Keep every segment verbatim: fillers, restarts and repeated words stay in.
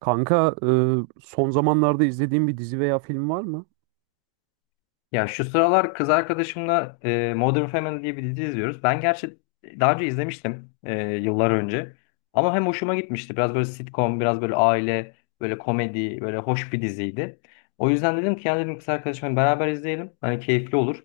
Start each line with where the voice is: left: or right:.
right: Kanka, e, son zamanlarda izlediğim bir dizi veya film var mı?
left: Ya şu sıralar kız arkadaşımla e, Modern Family diye bir dizi izliyoruz. Ben gerçi daha önce izlemiştim, e, yıllar önce. Ama hem hoşuma gitmişti. Biraz böyle sitcom, biraz böyle aile, böyle komedi, böyle hoş bir diziydi. O yüzden dedim ki ya, dedim, kız arkadaşımla beraber izleyelim. Hani keyifli olur.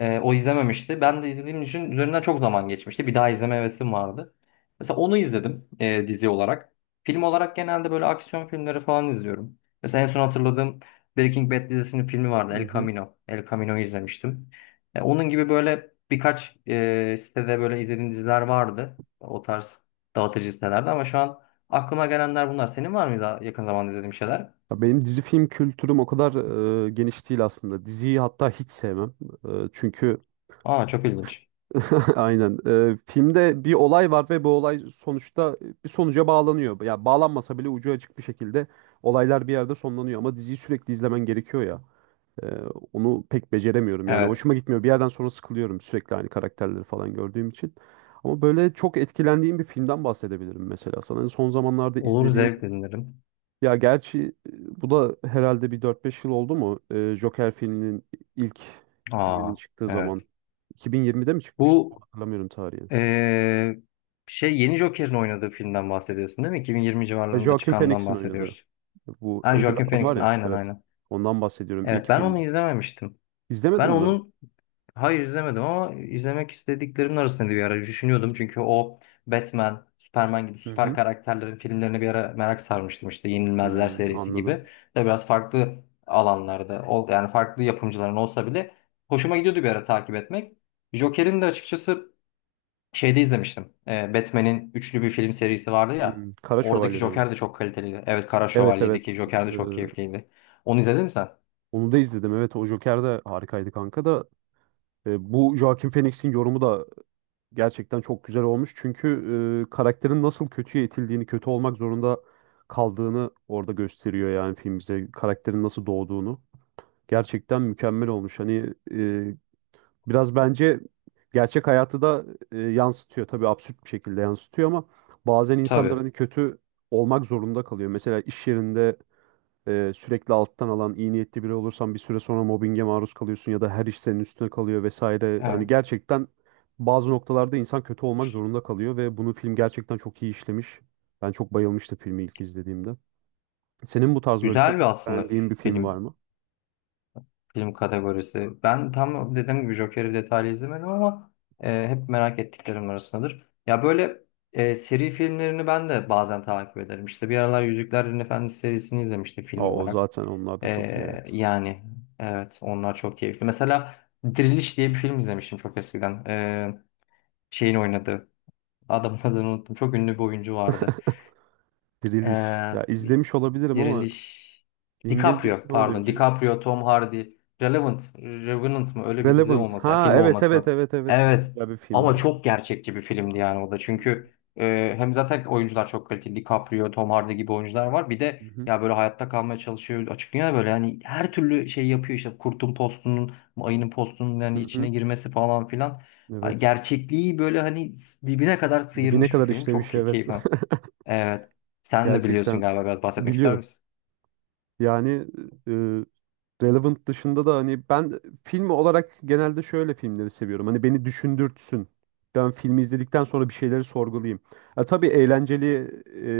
left: E, o izlememişti. Ben de izlediğim için üzerinden çok zaman geçmişti. Bir daha izleme hevesim vardı. Mesela onu izledim, e, dizi olarak. Film olarak genelde böyle aksiyon filmleri falan izliyorum. Mesela en son hatırladığım, Breaking Bad dizisinin filmi vardı,
right: Hı
left: El
right: hı.
left: Camino. El Camino'yu izlemiştim. E, onun gibi böyle birkaç e, sitede böyle izlediğim diziler vardı. O tarz dağıtıcı sitelerde, ama şu an aklıma gelenler bunlar. Senin var mıydı yakın zamanda izlediğim şeyler?
right: Ya benim dizi film kültürüm o kadar e, geniş değil aslında. Diziyi hatta hiç sevmem. E, çünkü
left: Aa, çok ilginç.
right: aynen, e, filmde bir olay var ve bu olay sonuçta bir sonuca bağlanıyor. Ya bağlanmasa bile ucu açık bir şekilde olaylar bir yerde sonlanıyor ama diziyi sürekli izlemen gerekiyor ya. Ee, onu pek beceremiyorum. Yani
left: Evet.
right: hoşuma gitmiyor. Bir yerden sonra sıkılıyorum sürekli aynı karakterleri falan gördüğüm için. Ama böyle çok etkilendiğim bir filmden bahsedebilirim mesela sana. Son zamanlarda
left: Olur,
right: izlediğim,
left: zevkle dinlerim.
right: ya gerçi e, bu da herhalde bir dört beş yıl oldu mu? Ee, Joker filminin ilk filminin
left: Aa,
right: çıktığı zaman
left: evet.
right: iki bin yirmide mi çıkmıştı?
left: Bu
right: Tam hatırlamıyorum tarihini.
left: e, şey yeni Joker'in oynadığı filmden bahsediyorsun değil mi? iki bin yirmi
right: Ve
left: civarlarında
right: Joaquin
left: çıkandan
right: Phoenix'in oynadığı
left: bahsediyoruz.
right: bu
left: Ha,
right: ödül
left: Joaquin
right: adam var
left: Phoenix'in,
right: ya,
left: aynen
right: evet.
left: aynen.
right: Ondan bahsediyorum,
left: Evet,
right: ilk
left: ben onu
right: filmi.
left: izlememiştim. Ben
right: İzlemedin mi?
left: onun Hayır, izlemedim, ama izlemek istediklerimin arasında bir ara düşünüyordum. Çünkü o Batman, Superman gibi
right: Hı
left: süper
right: hı.
left: karakterlerin filmlerine bir ara merak sarmıştım. İşte Yenilmezler
right: Hmm,
left: serisi gibi.
right: anladım.
left: De biraz farklı alanlarda, ol- yani farklı yapımcıların olsa bile hoşuma gidiyordu bir ara takip etmek. Joker'in de açıkçası şeyde izlemiştim. Ee, Batman'in üçlü bir film serisi vardı ya.
right: Hmm, Kara
left: Oradaki
right: Şövalye'de mi?
left: Joker de çok kaliteliydi. Evet, Kara
right: Evet,
left: Şövalye'deki
right: evet.
left: Joker de
right: Ee,
left: çok keyifliydi. Onu izledin mi sen?
right: onu da izledim. Evet, o Joker de harikaydı kanka da. Ee, bu Joaquin Phoenix'in yorumu da gerçekten çok güzel olmuş. Çünkü e, karakterin nasıl kötüye itildiğini, kötü olmak zorunda kaldığını orada gösteriyor, yani film bize. Karakterin nasıl doğduğunu. Gerçekten mükemmel olmuş. Hani e, biraz bence gerçek hayatı da e, yansıtıyor. Tabii absürt bir şekilde yansıtıyor ama bazen
left: Tabii.
right: insanların kötü olmak zorunda kalıyor. Mesela iş yerinde e, sürekli alttan alan iyi niyetli biri olursan bir süre sonra mobbinge maruz kalıyorsun ya da her iş senin üstüne kalıyor vesaire. Yani
left: Evet.
right: gerçekten bazı noktalarda insan kötü olmak zorunda kalıyor ve bunu film gerçekten çok iyi işlemiş. Ben çok bayılmıştım filmi ilk izlediğimde. Senin bu tarz böyle
left: Güzel
right: çok
left: bir aslında
right: beğendiğin bir film var
left: film.
right: mı?
left: Film kategorisi. Ben tam dediğim gibi Joker'i detaylı izlemedim ama e, hep merak ettiklerim arasındadır. Ya böyle e, seri filmlerini ben de bazen takip ederim. İşte bir aralar Yüzüklerin Efendisi serisini izlemiştim film
right: Aa, o
left: olarak.
right: zaten, onlar da
left: E,
right: çok iyi, evet.
left: yani, evet, onlar çok keyifli. Mesela Diriliş diye bir film izlemiştim çok eskiden. E, şeyin oynadığı. Adamın adını unuttum. Çok ünlü bir oyuncu vardı.
right: Diriliş. Ya
left: E,
right: izlemiş olabilirim ama
left: Diriliş.
right: İngilizcesi
left: DiCaprio,
right: ne oluyor
left: pardon.
right: Cü?
left: DiCaprio, Tom Hardy. Relevant. Revenant mı? Öyle bir dizi
right: Relevant.
left: olması. Yani
right: Ha
left: film
right: evet,
left: olması
right: evet,
left: lazım.
right: evet, evet, çok
left: Evet.
right: güzel bir film o
left: Ama
right: da.
left: çok gerçekçi bir filmdi yani o da.
right: Hı hı.
left: Çünkü e, hem zaten oyuncular çok kaliteli. DiCaprio, Tom Hardy gibi oyuncular var. Bir de
right: Hı hı.
left: ya böyle hayatta kalmaya çalışıyor. Açıklıyor ya böyle, yani her türlü şey yapıyor işte. Kurtun postunun, ayının postunun
right: Hı
left: yani içine
right: hı.
left: girmesi falan filan. Hani
right: Evet.
left: gerçekliği böyle hani dibine kadar
right: Dibine
left: sıyırmış bir
right: kadar
left: film. Çok
right: işlemiş,
left: key-
right: evet.
left: keyif. Evet. Sen de biliyorsun
right: Gerçekten
left: galiba, biraz bahsetmek ister
right: biliyorum.
left: misin?
right: Yani, e, Relevant dışında da hani ben film olarak genelde şöyle filmleri seviyorum. Hani beni düşündürtsün. Ben filmi izledikten sonra bir şeyleri sorgulayayım. Ha, tabii eğlenceli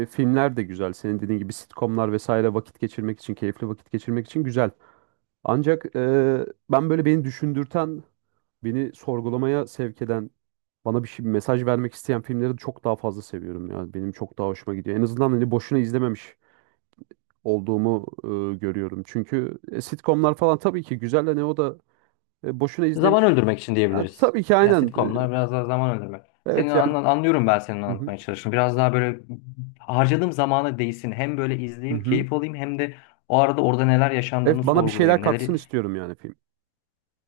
right: e, filmler de güzel. Senin dediğin gibi sitcomlar vesaire vakit geçirmek için, keyifli vakit geçirmek için güzel. Ancak e, ben böyle beni düşündürten, beni sorgulamaya sevk eden, bana bir şey, mesaj vermek isteyen filmleri çok daha fazla seviyorum ya. Benim çok daha hoşuma gidiyor. En azından hani boşuna izlememiş olduğumu e, görüyorum. Çünkü e, sitcomlar falan tabii ki güzel de ne o da e, boşuna
left: Zaman
right: izlemiş.
left: öldürmek için
right: Ha,
left: diyebiliriz.
right: tabii ki
left: Ya
right: aynen. E,
left: sitcomlar biraz daha zaman öldürmek. Senin
right: evet yani.
left: anla- anlıyorum ben senin
right: Hı hı.
left: anlatmaya çalıştığını. Biraz daha böyle harcadığım zamana değsin. Hem böyle
right: Hı
left: izleyeyim,
right: hı.
left: keyif alayım hem de o arada orada neler yaşandığını
right: Evet, bana bir şeyler
left: sorgulayayım.
right: katsın
left: Neleri
right: istiyorum yani film.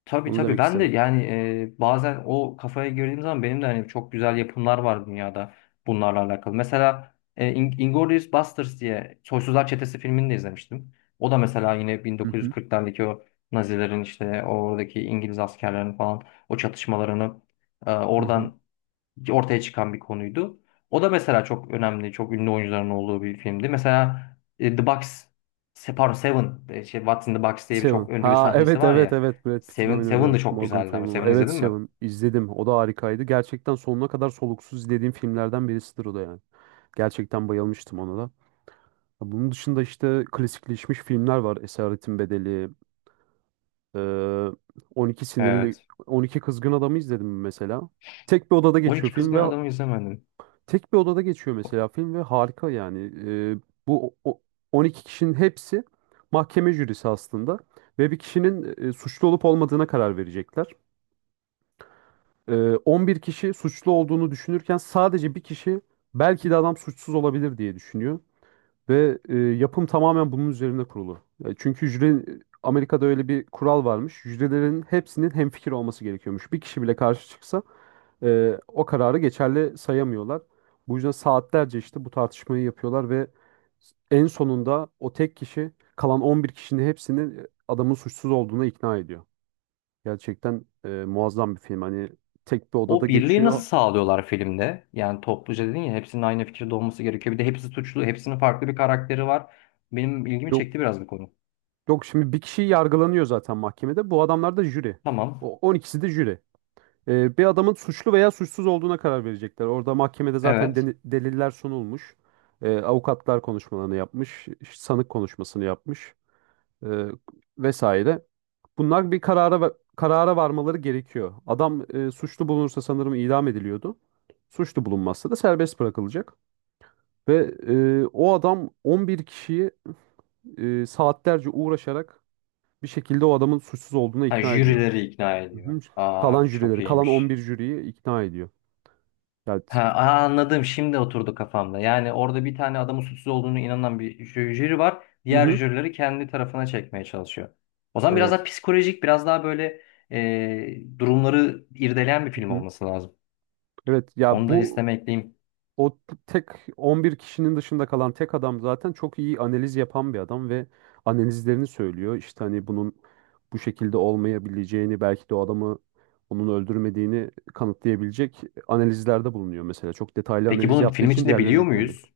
left: Tabii
right: Onu
left: tabii
right: demek
left: ben de
right: istedim.
left: yani e, bazen o kafaya girdiğim zaman benim de hani çok güzel yapımlar var dünyada bunlarla alakalı. Mesela e, In- Inglourious Basterds diye, Soysuzlar Çetesi filmini de izlemiştim. O da mesela yine
right: Hı hı.
left: bin dokuz yüz kırklardaki o Nazilerin, işte oradaki İngiliz askerlerinin falan o çatışmalarını, e,
right: Hı hı.
left: oradan ortaya çıkan bir konuydu. O da mesela çok önemli, çok ünlü oyuncuların olduğu bir filmdi. Mesela e, The Box, se- pardon, Seven, e, şey, What's in the Box diye bir çok
right: Seven.
left: ünlü bir
right: Ha
left: sahnesi
right: evet,
left: var
right: evet,
left: ya.
right: evet, Brad Pitt'in
left: Seven, Seven
right: oynadığı,
left: de çok
right: Morgan
left: güzeldi ama
right: Freeman var.
left: Seven
right: Evet,
left: izledin mi?
right: Seven izledim. O da harikaydı. Gerçekten sonuna kadar soluksuz izlediğim filmlerden birisidir o da yani. Gerçekten bayılmıştım ona da. Bunun dışında işte klasikleşmiş filmler var. Esaretin Bedeli, Ee, on iki sinirli,
left: Evet.
right: on iki kızgın adamı izledim mesela. Tek bir odada
left: On
right: geçiyor
left: iki
right: film
left: Kızgın
right: ve
left: Adamı izlemedim.
right: tek bir odada geçiyor mesela film ve harika yani. Ee, bu o- o- on iki kişinin hepsi mahkeme jürisi aslında ve bir kişinin e, suçlu olup olmadığına karar verecekler. Ee, on bir kişi suçlu olduğunu düşünürken sadece bir kişi belki de adam suçsuz olabilir diye düşünüyor. Ve e, yapım tamamen bunun üzerine kurulu. E, çünkü jüri, Amerika'da öyle bir kural varmış. Jürilerin hepsinin hemfikir olması gerekiyormuş. Bir kişi bile karşı çıksa e, o kararı geçerli sayamıyorlar. Bu yüzden saatlerce işte bu tartışmayı yapıyorlar ve en sonunda o tek kişi kalan on bir kişinin hepsini e, adamın suçsuz olduğuna ikna ediyor. Gerçekten e, muazzam bir film. Hani tek bir odada
left: O birliği nasıl
right: geçiyor.
left: sağlıyorlar filmde? Yani topluca dedin ya hepsinin aynı fikirde olması gerekiyor. Bir de hepsi suçlu, hepsinin farklı bir karakteri var. Benim ilgimi
right: Yok
left: çekti biraz bu konu.
right: yok, şimdi bir kişi yargılanıyor zaten mahkemede. Bu adamlar da jüri.
left: Tamam.
right: O on ikisi de jüri. Ee, bir adamın suçlu veya suçsuz olduğuna karar verecekler. Orada mahkemede zaten
left: Evet.
right: deni- deliller sunulmuş. Ee, avukatlar konuşmalarını yapmış, sanık konuşmasını yapmış, ee, vesaire. Bunlar bir karara va- karara varmaları gerekiyor. Adam e, suçlu bulunursa sanırım idam ediliyordu. Suçlu bulunmazsa da serbest bırakılacak. Ve e, o adam on bir kişiyi e, saatlerce uğraşarak bir şekilde o adamın suçsuz olduğuna
left: Ha,
right: ikna ediyor.
left: jürileri ikna
right: Hı
left: ediyor.
right: hı.
left: Aa
right: Kalan
left: çok
right: jürileri, kalan
left: iyiymiş.
right: on bir jüriyi ikna ediyor. Yani
left: Ha, aa, anladım. Şimdi oturdu kafamda. Yani orada bir tane adamın suçsuz olduğunu inanan bir jü- jüri var.
right: Hı
left: Diğer
right: hı.
left: jürileri kendi tarafına çekmeye çalışıyor. O zaman biraz daha
right: Evet.
left: psikolojik, biraz daha böyle e, durumları irdeleyen bir
right: Hı
left: film
right: hı.
left: olması lazım.
right: Evet ya,
left: Onu da
right: bu
left: listeme ekleyeyim.
right: o tek on bir kişinin dışında kalan tek adam zaten çok iyi analiz yapan bir adam ve analizlerini söylüyor. İşte hani bunun bu şekilde olmayabileceğini, belki de o adamı, onun öldürmediğini kanıtlayabilecek analizlerde bulunuyor mesela. Çok detaylı
left: Peki
right: analiz
left: bunu
right: yaptığı
left: film
right: için
left: içinde
right: diğerlerine de
left: biliyor
right: ikna ediyorum.
left: muyuz?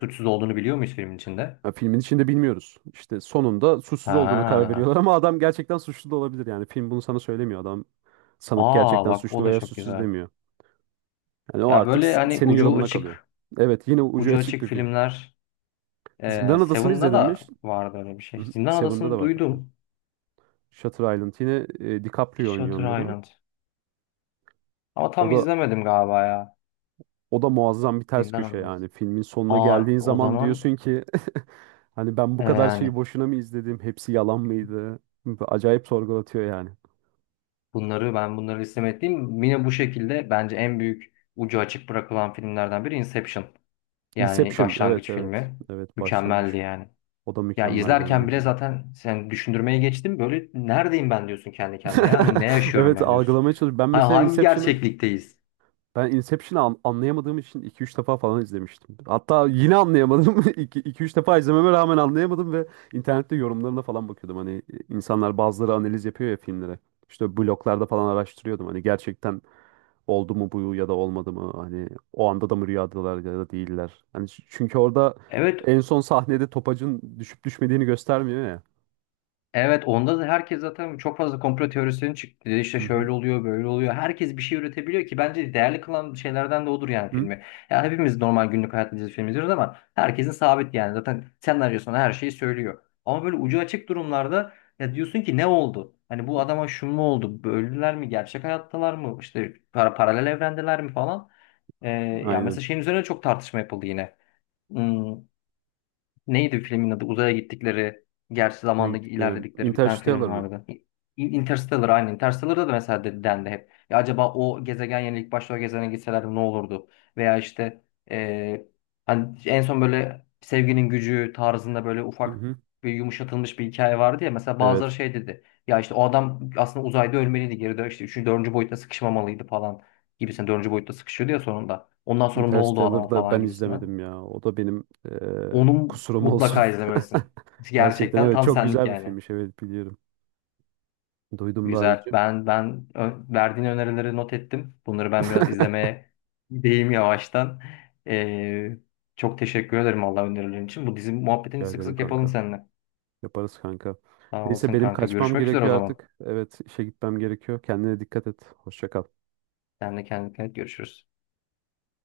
left: Suçsuz olduğunu biliyor muyuz filmin içinde?
right: Ya filmin içinde bilmiyoruz. İşte sonunda suçsuz olduğuna karar
left: Ha.
right: veriyorlar ama adam gerçekten suçlu da olabilir yani. Film bunu sana söylemiyor. Adam, sanık
left: Aa
right: gerçekten
left: bak, o
right: suçlu
left: da
right: veya
left: çok
right: suçsuz
left: güzel.
right: demiyor. Yani o
left: Ya
right: artık
left: böyle
right: s-
left: hani
right: senin
left: ucu
right: yorumuna kalıyor.
left: açık,
right: Evet, yine ucu
left: ucu
right: açık
left: açık
right: bir film.
left: filmler. E,
right: Zindan Adası'nı
left: Seven'da
right: izledin mi?
left: da
right: Ş-
left: vardı öyle bir
right: Hı
left: şey.
right: hı,
left: Zindan
right: Seven'da
left: Adası'nı
right: da var hatta.
left: duydum.
right: Shutter Island, yine e, DiCaprio oynuyor
left: Shutter
right: onda da.
left: Island. Ama
right: O
left: tam
right: da
left: izlemedim galiba ya.
right: o da muazzam bir ters
left: Zindan
right: köşe
left: Adası.
right: yani. Filmin sonuna
left: Aa,
right: geldiğin
left: o
right: zaman
left: zaman
right: diyorsun ki hani ben
left: e,
right: bu kadar
left: yani,
right: şeyi boşuna mı izledim? Hepsi yalan mıydı? Acayip sorgulatıyor yani.
left: bunları ben bunları istemediğim yine bu şekilde, bence en büyük ucu açık bırakılan filmlerden biri Inception. Yani
right: Inception, evet
left: başlangıç
right: evet.
left: filmi.
right: Evet, başlangıç.
left: Mükemmeldi yani.
right: O da
left: Ya
right: mükemmeldi, onu da
left: izlerken bile
right: izledim.
left: zaten sen düşündürmeye geçtim. Böyle neredeyim ben diyorsun kendi kendine ya. Hani ne yaşıyorum
right: Evet,
left: ben diyorsun.
right: algılamaya çalışıyorum. Ben
left: Ha,
right: mesela
left: hangi
right: Inception'ı
left: gerçeklikteyiz?
right: Ben Inception'ı an- anlayamadığım için iki üç defa falan izlemiştim. Hatta yine anlayamadım. iki üç defa izlememe rağmen anlayamadım ve internette yorumlarına falan bakıyordum. Hani e, insanlar, bazıları analiz yapıyor ya filmlere. İşte bloglarda falan araştırıyordum. Hani gerçekten oldu mu bu ya da olmadı mı? Hani o anda da mı rüyadalar ya da değiller? Hani ç- çünkü orada
left: Evet.
right: en son sahnede topacın düşüp düşmediğini göstermiyor ya.
left: Evet, onda da herkes zaten çok fazla komplo teorisinin çıktı. İşte
right: Hı hı.
left: şöyle oluyor, böyle oluyor. Herkes bir şey üretebiliyor ki bence değerli kılan şeylerden de odur yani,
right: Hı.
left: filmi. Ya hepimiz normal günlük hayatımızda film izliyoruz ama herkesin sabit yani. Zaten senaryosuna her şeyi söylüyor. Ama böyle ucu açık durumlarda ya diyorsun ki, ne oldu? Hani bu adama şu mu oldu? Öldüler mi? Gerçek hayattalar mı? İşte para paralel evrendeler mi falan. Ee, ya mesela
right: Aynen.
left: şeyin üzerine çok tartışma yapıldı yine. Hmm. Neydi filmin adı? Uzaya gittikleri, gerçi
right: Oraya
left: zamanda
right: gittik,
left: ilerledikleri bir tane film
right: Interstellar mı?
left: vardı. İn- Interstellar, aynı. Interstellar'da da mesela de- dendi hep. Ya acaba o gezegen yerine ilk başta o gezegene gitselerdi ne olurdu? Veya işte, eee, hani en son böyle sevginin gücü tarzında böyle
right: Hı
left: ufak
right: hı.
left: bir yumuşatılmış bir hikaye vardı ya. Mesela bazıları
right: Evet.
left: şey dedi. Ya işte o adam aslında uzayda ölmeliydi. Geri dön, işte üçüncü dördüncü boyutta sıkışmamalıydı falan gibisinden. Dördüncü boyutta sıkışıyordu ya sonunda. Ondan sonra ne oldu o adama
right: Interstellar'da
left: falan
right: ben
left: gibisinden.
right: izlemedim ya. O da benim eee,
left: Onu
right: kusurum olsun.
left: mutlaka izlemelisin.
right: Gerçekten,
left: Gerçekten
right: evet,
left: tam
right: çok
left: senlik
right: güzel bir
left: yani.
right: filmmiş. Evet, biliyorum. Duydum daha
left: Güzel.
right: önce.
left: Ben ben ö- verdiğin önerileri not ettim. Bunları ben biraz izlemeye gideyim yavaştan. Ee, çok teşekkür ederim Allah önerilerin için. Bu dizi muhabbetini
right: Rica
left: sık
right: ederim
left: sık yapalım
right: kanka.
left: seninle.
right: Yaparız kanka.
left: Sağ
right: Neyse,
left: olasın
right: benim
left: kanka.
right: kaçmam
left: Görüşmek üzere o
right: gerekiyor
left: zaman.
right: artık. Evet, işe gitmem gerekiyor. Kendine dikkat et. Hoşça kal.
left: Sen de kendine dikkat et. Görüşürüz.